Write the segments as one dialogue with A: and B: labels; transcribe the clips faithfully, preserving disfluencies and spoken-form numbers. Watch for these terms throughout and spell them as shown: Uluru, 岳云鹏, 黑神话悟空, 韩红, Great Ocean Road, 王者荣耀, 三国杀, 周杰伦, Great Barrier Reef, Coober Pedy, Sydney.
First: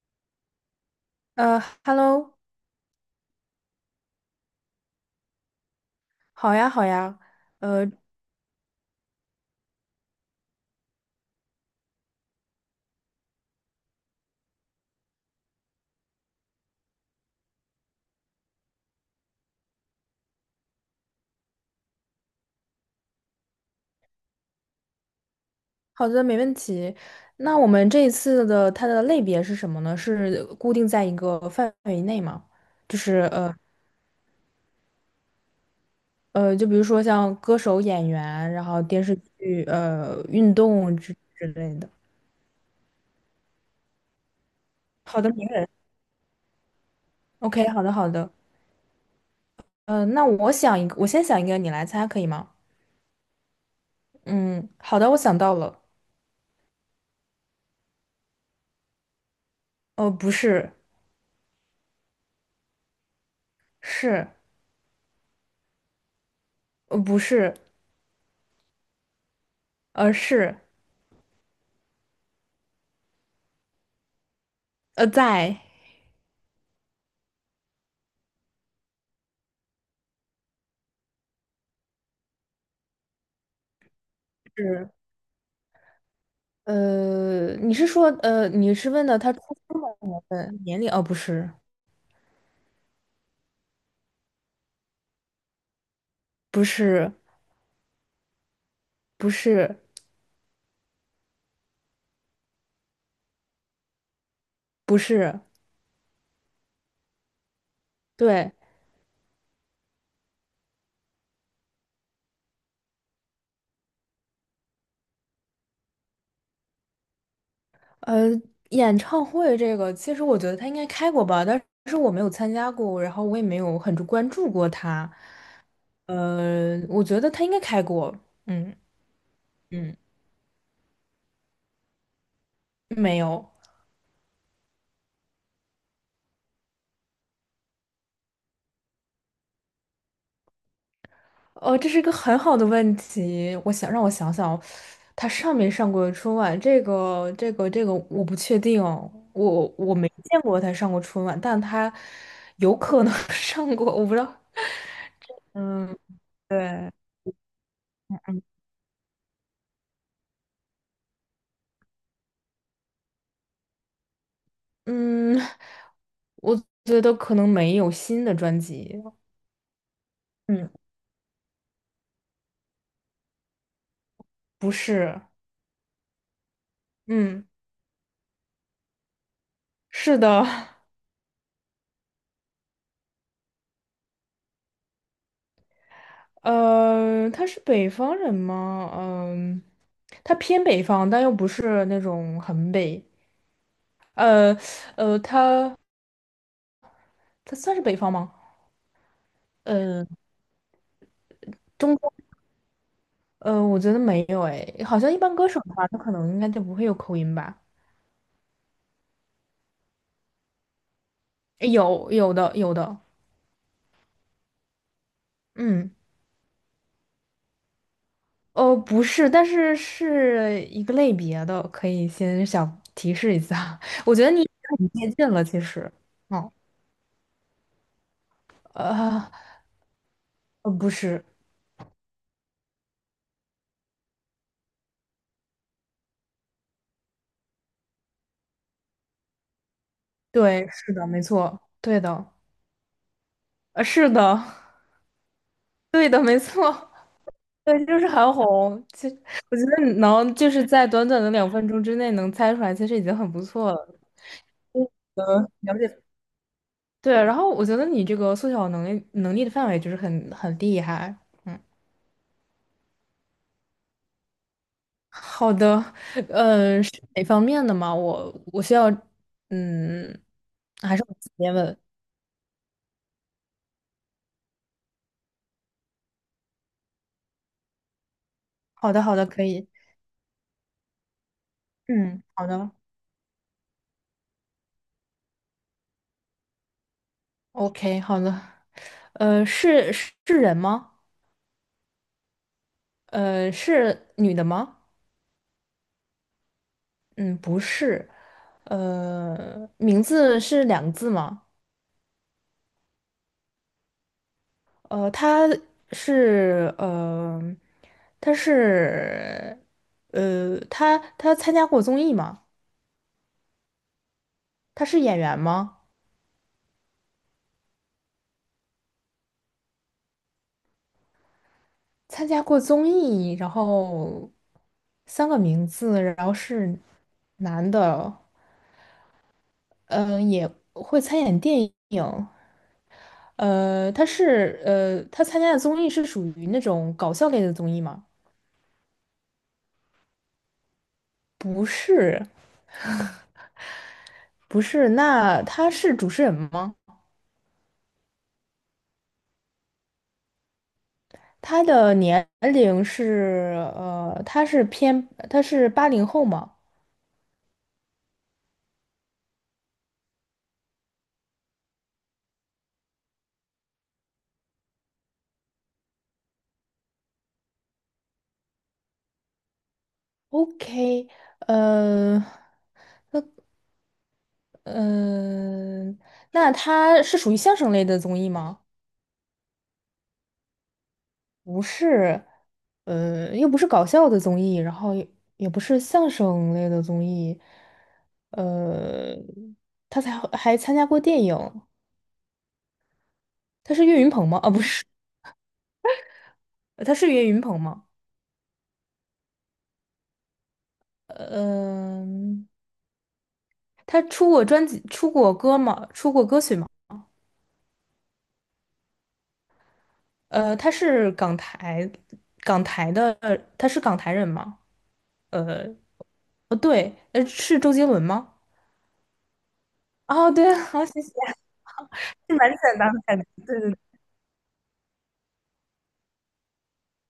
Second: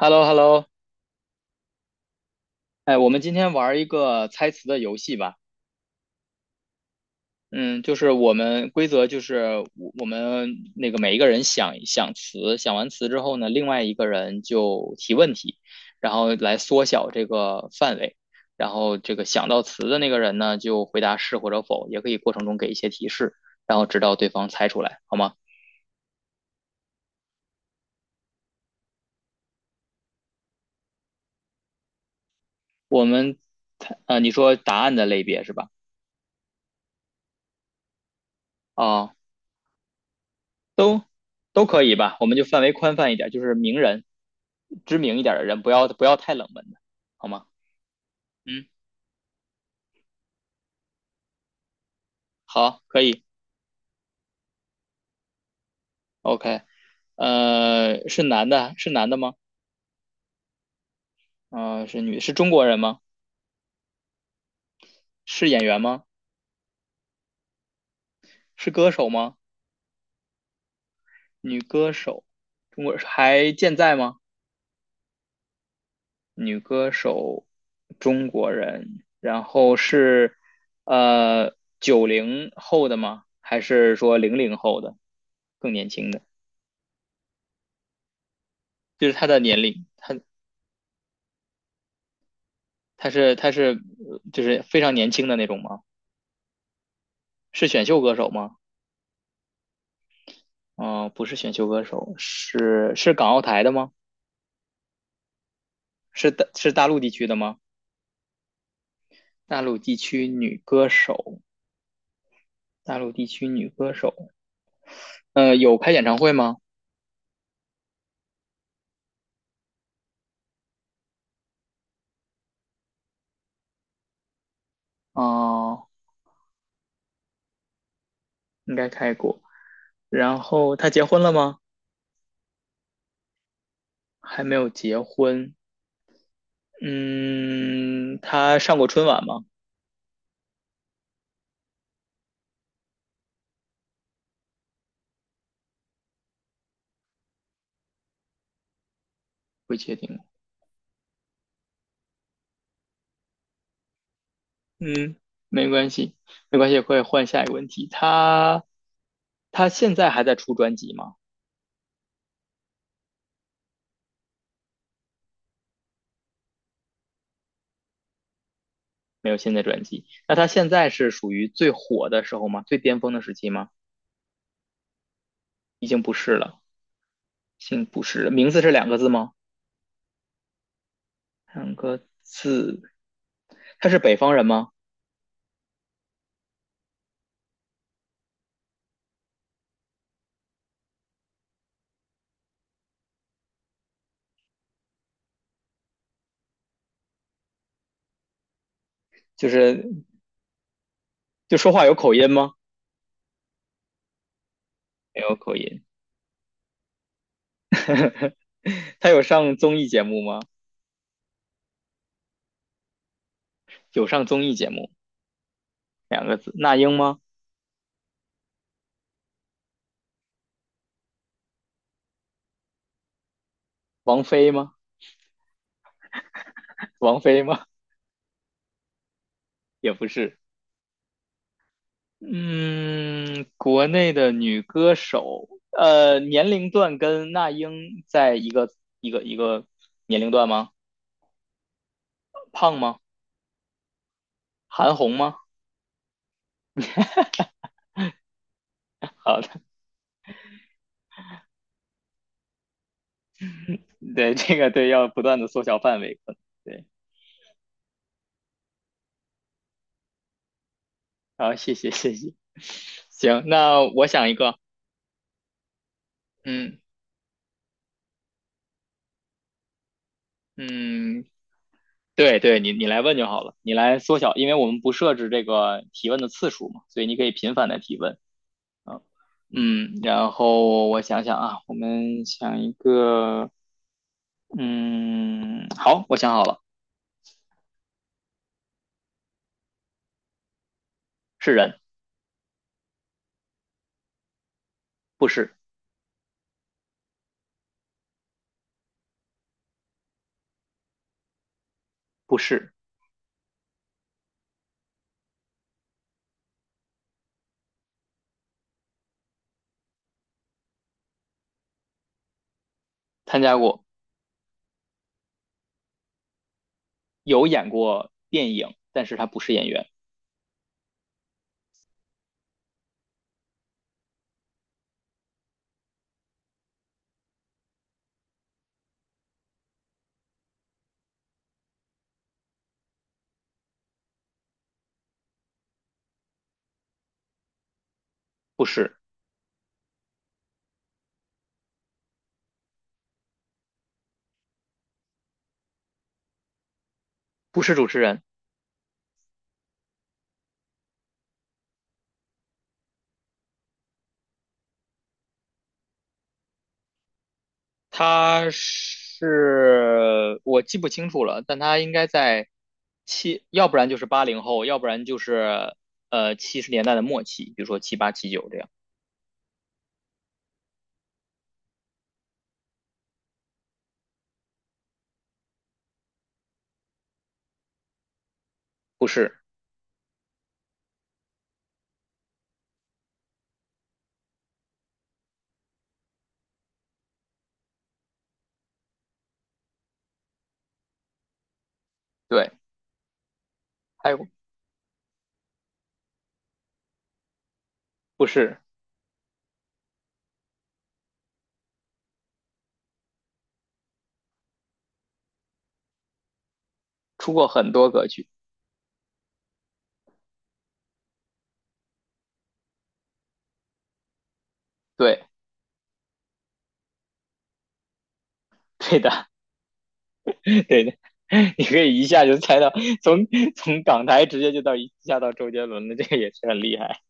A: h e l l o h e l l o
B: 呃，Hello，
A: 哎，我们今天玩一个猜词的游戏吧。
B: 好呀，好呀，
A: 嗯，
B: 呃，
A: 就是我们规则就是我我们那个每一个人想想词，想完词之后呢，另外一个人就提问题，然后来缩小这个范围。然后这个想到词的那个人呢，就回答是或者否，也可以过程中给一些提示，然后直到对方猜出来，好吗？
B: 好的，没问题。那我们这一次的它的类别是什么呢？是固定在一个范围内吗？就
A: 我
B: 是
A: 们
B: 呃
A: 猜，呃，你说答案的类别是吧？
B: 呃，就比如说像歌手、演员，然后电
A: 啊、
B: 视剧、呃，运动
A: 都
B: 之之
A: 都
B: 类
A: 可
B: 的。
A: 以吧，我们就范围宽泛一点，就是名人，知名
B: 好
A: 一
B: 的，
A: 点的
B: 名
A: 人，
B: 人。
A: 不要不要太冷门的，好吗？
B: OK，好的，好的。
A: 嗯，
B: 呃，那我想一个，我先想一个，你来猜可以吗？
A: 好，可以
B: 嗯，好的，我想到了。
A: ，OK。呃，是男的，是男的吗？
B: 呃，不是，
A: 啊，是女，是中国人吗？
B: 是，
A: 是演员吗？
B: 呃，不是，
A: 是歌手吗？
B: 呃，是，
A: 女歌手，中国还健在吗？
B: 呃，在。
A: 女歌手，中国人，然后是呃九零后的吗？还是说零零后的，更年轻的？
B: 呃，你是说，呃，你是问
A: 就是
B: 的
A: 他
B: 他
A: 的
B: 出
A: 年
B: 生
A: 龄，
B: 的
A: 他
B: 年份、年龄？哦，不是，
A: 他是他是呃就是非常年轻的那种吗？
B: 不是，
A: 是选秀歌手吗？
B: 不是，
A: 嗯、不是选秀歌手，是是港澳台的吗？
B: 不是，
A: 是大是大陆地区的吗？
B: 对，
A: 大陆地区女歌手，大陆地区女歌手。呃，有开演唱会吗？
B: 呃，演唱会这个，其实我觉得他应该开过吧，但是我没有参加过，然后我也没有很关注过他。
A: 哦、
B: 呃，我觉得他应该开过，
A: 应
B: 嗯
A: 该开过。
B: 嗯，
A: 然后她结婚了吗？
B: 没有。
A: 还没有结婚。嗯，她上过春晚吗？
B: 哦，这是一个很好的问题。我想让我想想，他上没上过春晚？这个、这个、这个，我不确定哦。我
A: 不
B: 我
A: 确
B: 没
A: 定。
B: 见过他上过春晚，但他有可能 上过，我不知道。
A: 嗯，没关
B: 嗯，
A: 系，没关系，
B: 对，
A: 可以换下一个问题。他他现在还在出专辑吗？
B: 嗯，我觉得可能没有新的专辑。
A: 没有新的专辑。那他现
B: 嗯，
A: 在是属于最火的时候吗？最巅峰的时期吗？
B: 不是。
A: 已经不是了，
B: 嗯，
A: 已经不是了。名字是两个字吗？
B: 是的。
A: 两个字。他是北方人吗？
B: 呃，他是北方人吗？嗯，他偏北方，但又不是那种很北。呃呃，它它算是北方吗？
A: 就是
B: 呃，
A: 就说话有
B: 中东
A: 口音吗？
B: 呃，我觉得没有哎，好像一
A: 没
B: 般
A: 有
B: 歌
A: 口
B: 手的
A: 音。
B: 话，他可能应该就不会有口音吧？
A: 他有上综艺节目吗？
B: 有有的有的，
A: 有上综艺节目，
B: 嗯，
A: 两个字。那英吗？
B: 哦，不是，但是是一个类别的，可以先小提示一下。我
A: 王
B: 觉得你已
A: 菲吗？
B: 经很接近了，其实，哦，
A: 王菲吗？
B: 呃，
A: 也不是。
B: 呃，不是，
A: 嗯，国内的女歌手，呃，年龄段跟那英在一个一个一个年龄段吗？
B: 对，是的，没错，对的，
A: 胖吗？
B: 呃，是的，
A: 韩红吗？
B: 对的，没错。对，就是韩红。其实
A: 好的。
B: 我觉得你能就是在短短的两分钟之内能猜出来，其实已经很不错了。
A: 对，这个对，要不断的缩小
B: 了
A: 范
B: 解
A: 围，可能对。
B: 对，然后我觉得你这个缩小能力能力的范围就是很很厉害。
A: 好，
B: 嗯，
A: 谢谢谢谢，行，那我想一个。
B: 好的，
A: 嗯
B: 呃，是哪方面的吗？我我需要，嗯，还是我
A: 嗯，
B: 直接问？
A: 对对，你你来问就好了，你来缩小，因为我们不设置这个提问的次数嘛，所以你可以频繁的提问。
B: 好
A: 啊
B: 的，好的，可以。
A: 嗯，然后我想想啊，我
B: 嗯，
A: 们
B: 好
A: 想
B: 的
A: 一个。嗯，好，我想好了。
B: ，OK，好的。呃，是是人吗？
A: 是人。
B: 呃，是女的吗？
A: 不是。
B: 嗯，不是，呃，名字是两个字吗？
A: 不是。
B: 呃，他是呃，他是呃，他他参加过综艺吗？
A: 参加过。
B: 他是演员吗？
A: 有演过电影，但是他不是演员。
B: 参加过综艺，然后三个名字，然后是男的，嗯、也会参演电影，呃，他是呃，他参加的综艺是属于那种搞笑类的综艺吗？
A: 不是。
B: 不是。不是，那他是主持人吗？
A: 不是主持人。
B: 他的年龄是呃，他是偏他是八零后吗
A: 他是，我记不清楚了，但他应该在七，要不然就是八零后，要不然就是呃七十年代的末期，比如说七八七九这样。
B: ？OK，呃嗯、那他是属于相声类的综艺吗？
A: 不是。
B: 不是，呃，又不是搞笑的综艺，然后也也不是相声类的综艺，呃，他才还参加过电影，
A: 对。
B: 他是岳
A: 还
B: 云
A: 有
B: 鹏吗？啊，不是，呃他是岳云鹏吗？
A: 不是。
B: 呃嗯、他出过专辑，出过歌吗？出过歌曲吗？
A: 出过很多歌曲。
B: 呃，他是港台，港台的，呃他是港台人吗？
A: 对。
B: 呃，不对，呃，是周杰伦吗？
A: 对的。
B: 哦，对，
A: 对
B: 好，
A: 的。
B: 谢谢，
A: 你可以一下
B: 是
A: 就
B: 蛮
A: 猜
B: 简
A: 到，
B: 单的感觉。
A: 从
B: 对对对，
A: 从港台直接就到一下到周杰伦的，这个也是很厉害。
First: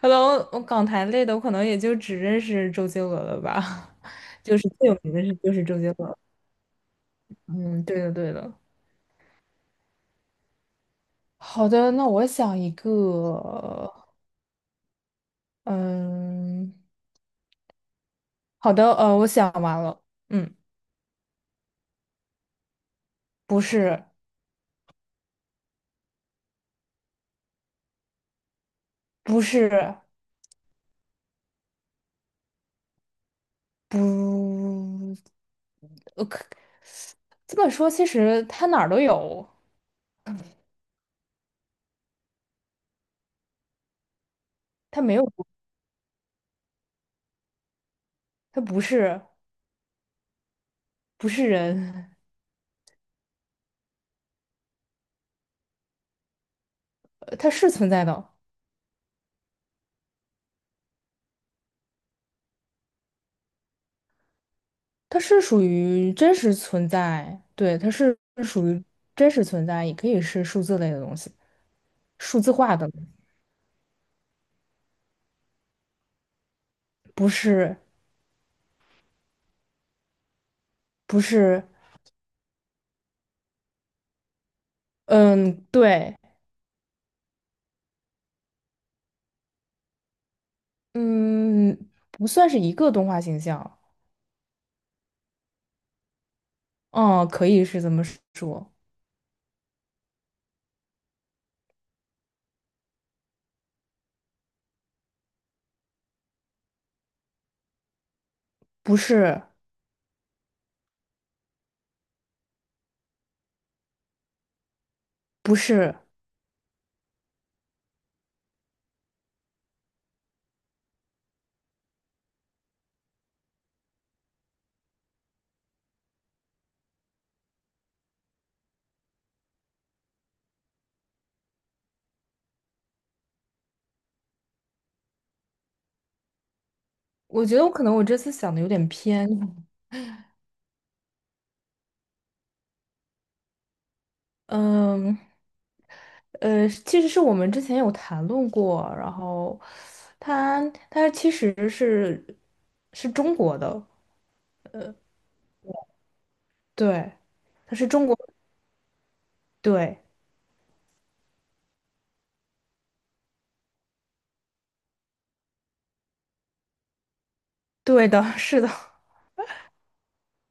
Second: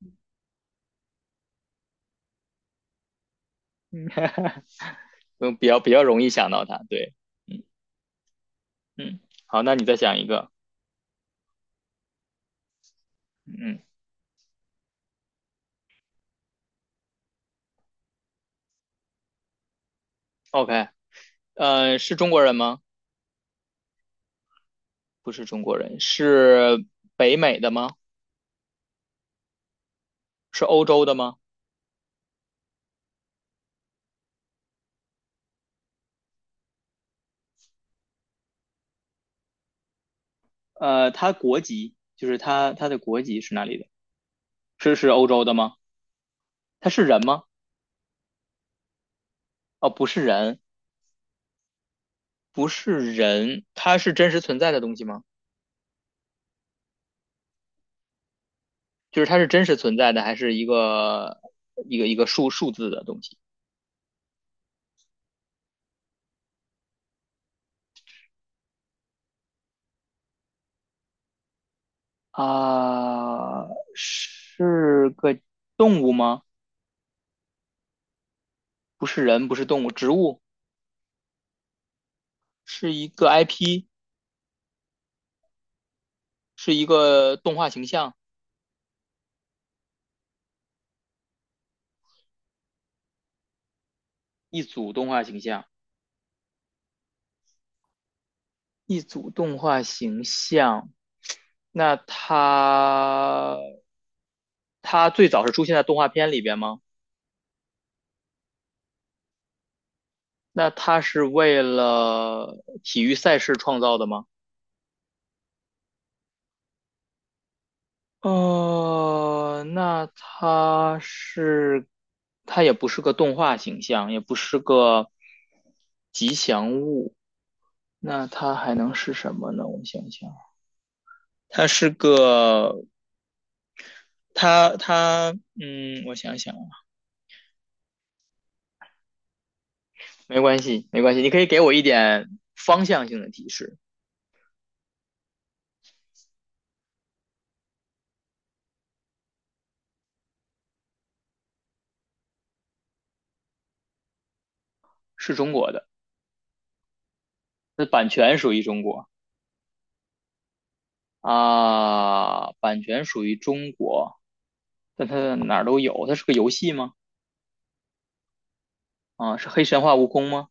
B: 可能我港台类的，我可能也就只认识周杰伦了吧，就 是最有名的是就
A: 嗯，
B: 是
A: 比
B: 周
A: 较比
B: 杰
A: 较
B: 伦。
A: 容易想到他，对。嗯
B: 嗯，对的对的。
A: 嗯。好，那你再想一个。
B: 好的，那我想一
A: 嗯
B: 个，嗯，好的，呃，我想完了，嗯，
A: ，OK。呃，是中国人吗？
B: 不是，
A: 不是中国人，是北美的吗？
B: 不是，
A: 是欧洲的吗？
B: 不，呃，可这么说，其实它哪儿都有，
A: 呃，他国籍就是他他的国籍是哪里的？是
B: 它
A: 是
B: 没有
A: 欧洲
B: 不，
A: 的吗？他是人吗？
B: 它不是
A: 哦，不是人，
B: 不是人，
A: 不是人。他是真实存在的东西吗？
B: 呃它是存在的，
A: 就是它是真实存在的，还是一个一个一个数数字的东西
B: 它是属于真实存在，对，它是属于真实存在，也可以是数字类的东西，数字化的，
A: 啊？是个动物吗？
B: 不是
A: 不是人，不是动物，植物，
B: 不是，
A: 是一个 I P,
B: 嗯，对，
A: 是一个动画形象，
B: 嗯，不算是一个动画形象，
A: 一组动画形象，
B: 哦，可以是这么说，
A: 一组动画形象。那它它最早是出现在动画片里边吗？
B: 不是
A: 那它是为了体育赛事创造的吗？
B: 不是，
A: 哦，那它是，它也不是个动画形象，也不是个，那它还能是什么呢？我想想，它是个，它它，嗯，我想想啊。
B: 我觉得我可能我这次想的有点偏，
A: 没关系，没关系，你可以给我一点方向性的提示。
B: 嗯。呃，其实是我们之前有谈论过，然后他他其实是是中国的，
A: 是中国的，
B: 对，他
A: 那
B: 是中
A: 版
B: 国，
A: 权属于中国
B: 对，
A: 啊，版权属于中国，但它哪儿都有，它是个游戏吗？
B: 对的，是的，
A: 啊，是黑神话悟空吗？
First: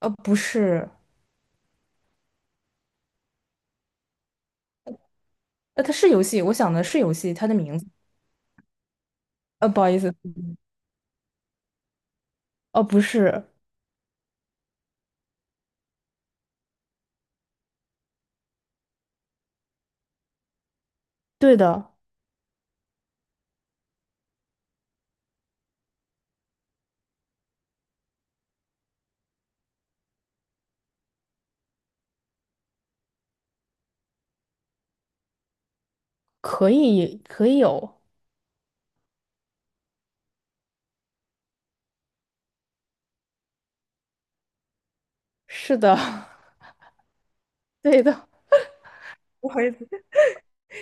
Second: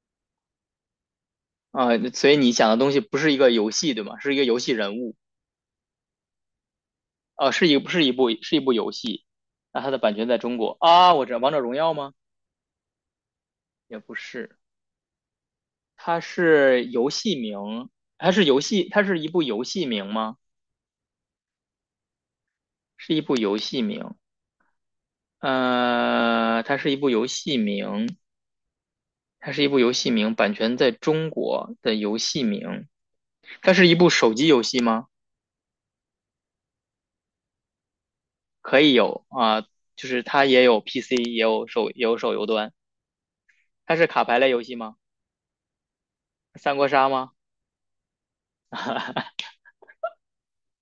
B: 呃，不是，
A: 啊，所以你想的东西不是一个游戏，对吗？是一个游戏人物，
B: 呃，它是游戏，我想的是游戏，它
A: 啊，
B: 的
A: 是
B: 名
A: 一
B: 字，
A: 是一部是一部游戏。
B: 呃，
A: 那
B: 不好
A: 它的
B: 意
A: 版
B: 思，
A: 权在中国啊，我知道《王者荣耀》吗？
B: 哦，不是，
A: 也不是。它是游戏名，它是游戏，它是一部游戏名吗？
B: 对的，
A: 是一部游戏名，呃，它是一部游戏名，它是一部游戏名，版权在中国的游戏名，它是一部手机游戏吗？
B: 可以可以有，
A: 可以有啊，就是它也有 P C,也有手也有手游端，它是卡牌类游戏吗？
B: 是的，
A: 三国杀吗？
B: 对的，不好意思，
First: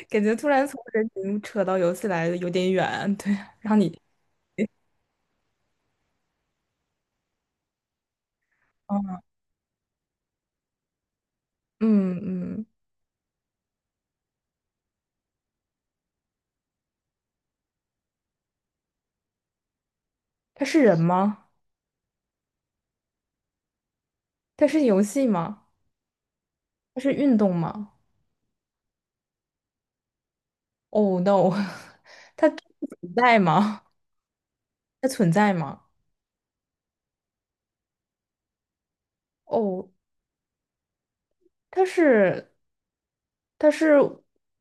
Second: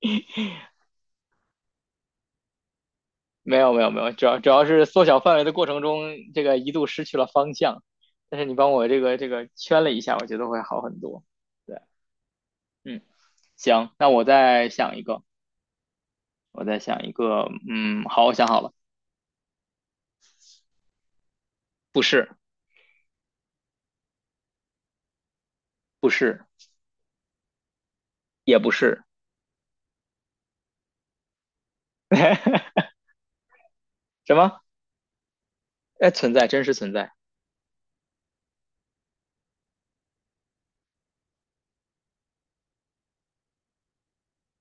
B: 感觉突然从人名扯到游戏来的有点远，对，
A: 没有
B: 让
A: 没有没
B: 你，
A: 有，主要主要是缩小范围的过程中，这个一度失去了方向。但是你帮我这个这个圈了一下，我觉得会好很多。对。
B: 嗯嗯，
A: 嗯，行，那我再想一个，我再想一个。嗯，好，我想好了。
B: 他是人吗？
A: 不是。
B: 它是游戏吗？
A: 不是。
B: 它是运动吗
A: 也不是。
B: ？Oh no，它存 在吗？
A: 什么？
B: 它存在吗？
A: 哎，存在，真实存在。
B: 哦，它是它是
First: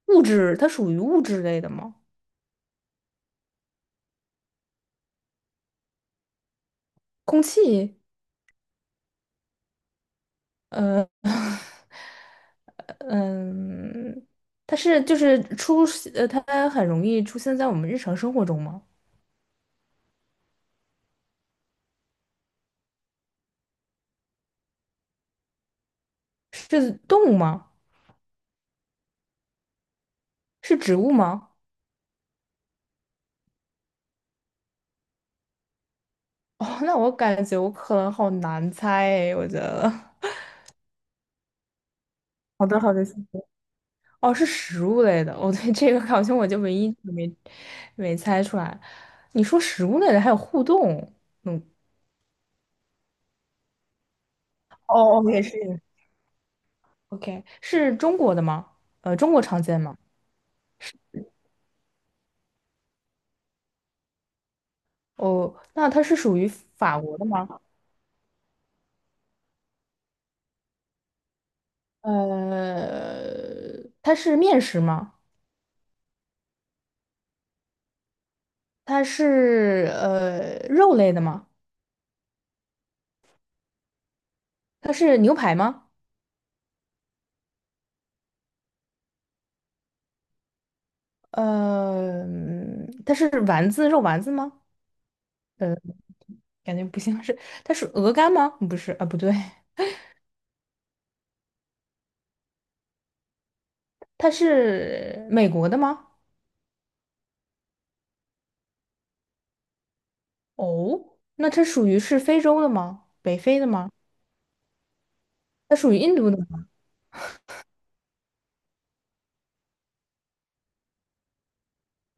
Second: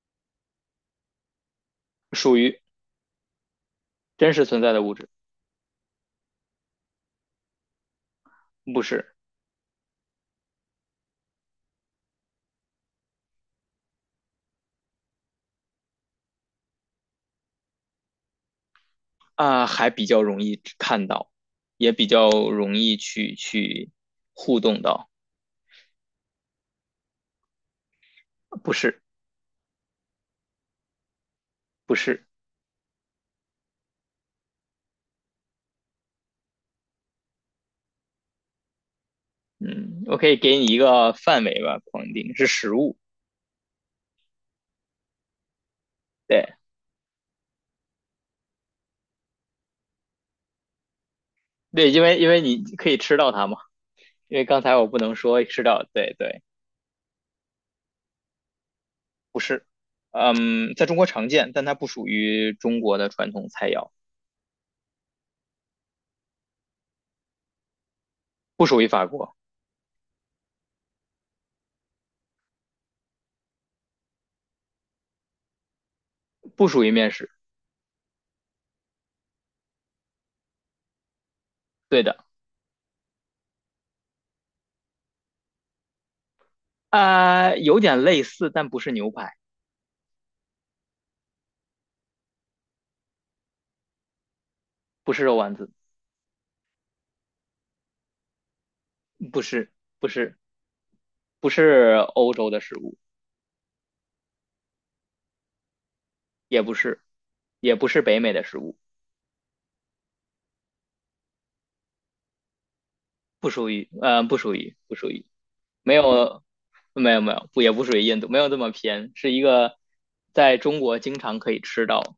B: 物质，它属于物质类的吗？
A: 属于真实存在的物质。
B: 空气，
A: 不是
B: 呃嗯，它是就是出呃，它很容易出现在我们日常生活中吗？
A: 啊，还比较容易看到，也比较容易去去互动到。
B: 是动物吗？
A: 不是。
B: 是植物吗？
A: 不是。
B: 哦，那我感觉我可能好难猜诶，我觉得。
A: 嗯，我可以 给你一个范围吧，框定是
B: 好
A: 食
B: 的，好
A: 物。
B: 的，哦，是食物类的，我对这个好像我
A: 对
B: 就唯一没没猜出来。你说食物类的还有互动，嗯，
A: 对，因为因为你可以吃到它嘛，因为刚才我不能
B: 哦哦，也
A: 说吃
B: 是。
A: 到，对对。
B: OK，是中国的吗？呃，中
A: 不
B: 国常
A: 是。
B: 见吗？
A: 嗯，在中国常见，但它不属于中国的传统菜肴。
B: 哦，那它是属于法国的吗？
A: 不属于法国。
B: 呃，它是面食吗？
A: 不属于面食。
B: 它是呃肉类的吗？
A: 对的。
B: 它是牛排吗？
A: 啊、有点类似，但不是牛排。
B: 呃，嗯它是丸子肉丸子吗？
A: 不是肉丸子。
B: 呃，感觉不像是，它是鹅肝吗？不是啊，不对，
A: 不是。不是，不是欧洲的食物。
B: 它是美国的吗？
A: 也不是，也不是北美的食物。
B: 哦，那它属于是非洲的吗？北
A: 不
B: 非的
A: 属于，
B: 吗？
A: 呃，不属于，不属于。
B: 它属
A: 没
B: 于印度的
A: 有，
B: 吗？
A: 没有没有，不也不属于印度，没有这么偏，是一个在中国经常可以吃到。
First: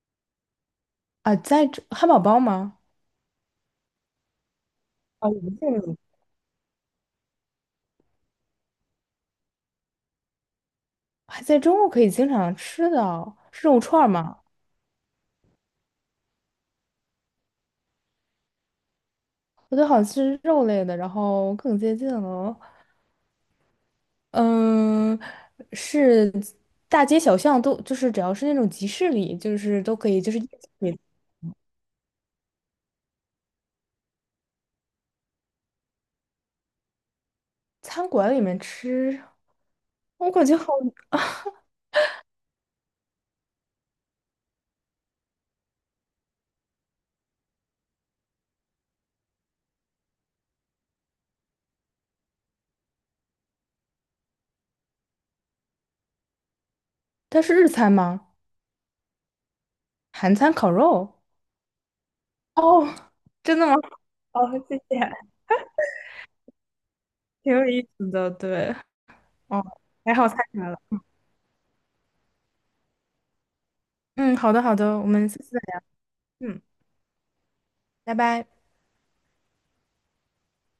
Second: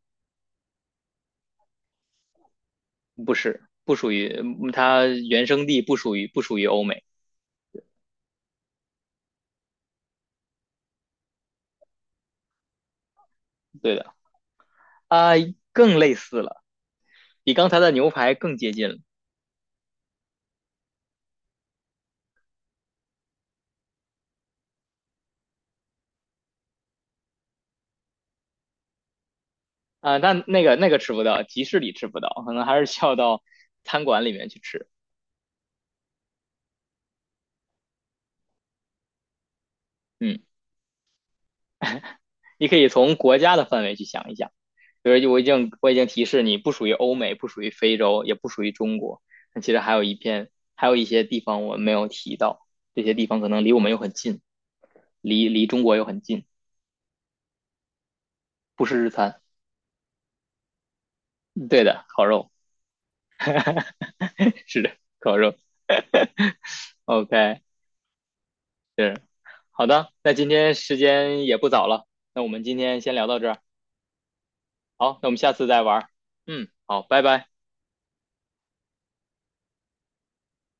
B: 啊，在这汉堡包吗？
A: 不是，不属于，嗯它
B: 啊，我
A: 原
B: 们
A: 生
B: 这
A: 地不
B: 里
A: 属于不属于欧美。
B: 还在中国可以经常吃的，是肉
A: 对
B: 串儿
A: 的。
B: 吗？
A: 啊、更类似了，比刚才的牛排更接近了。
B: 我觉得好像是肉类的，然后更接近了。嗯，是大街小巷都，就是只要是那种集市里，就是都可
A: 啊、
B: 以，就是
A: 但那个那
B: 你
A: 个吃不到，集市里吃不到，可能还是需要到餐馆里面去吃。
B: 餐馆里面吃，我
A: 嗯，
B: 感觉好，
A: 你可以从国家的范围去想一想。就我已经我已经提示你不属于欧美，不属于非洲，也不属于中国。那其实还有一片，还有一些地方我们没有提到，这些地方可能离我们又很近，离离中国又很近。
B: 它是日餐吗？
A: 不是日餐。
B: 韩餐烤肉？
A: 嗯对的，烤肉。
B: 哦，真的吗？哦，谢
A: 是的，
B: 谢，
A: 烤肉。
B: 挺
A: OK,
B: 有意思的，对，
A: 是
B: 哦，
A: 好的。
B: 还好
A: 那
B: 猜
A: 今
B: 出来
A: 天
B: 了。
A: 时间也不早了，那我们今天先聊到这儿。
B: 嗯，好的，好的，我
A: 好，那
B: 们
A: 我
B: 下
A: 们
B: 次
A: 下
B: 再
A: 次再
B: 聊。
A: 玩。
B: 嗯，
A: 嗯，好，拜拜。
B: 拜拜。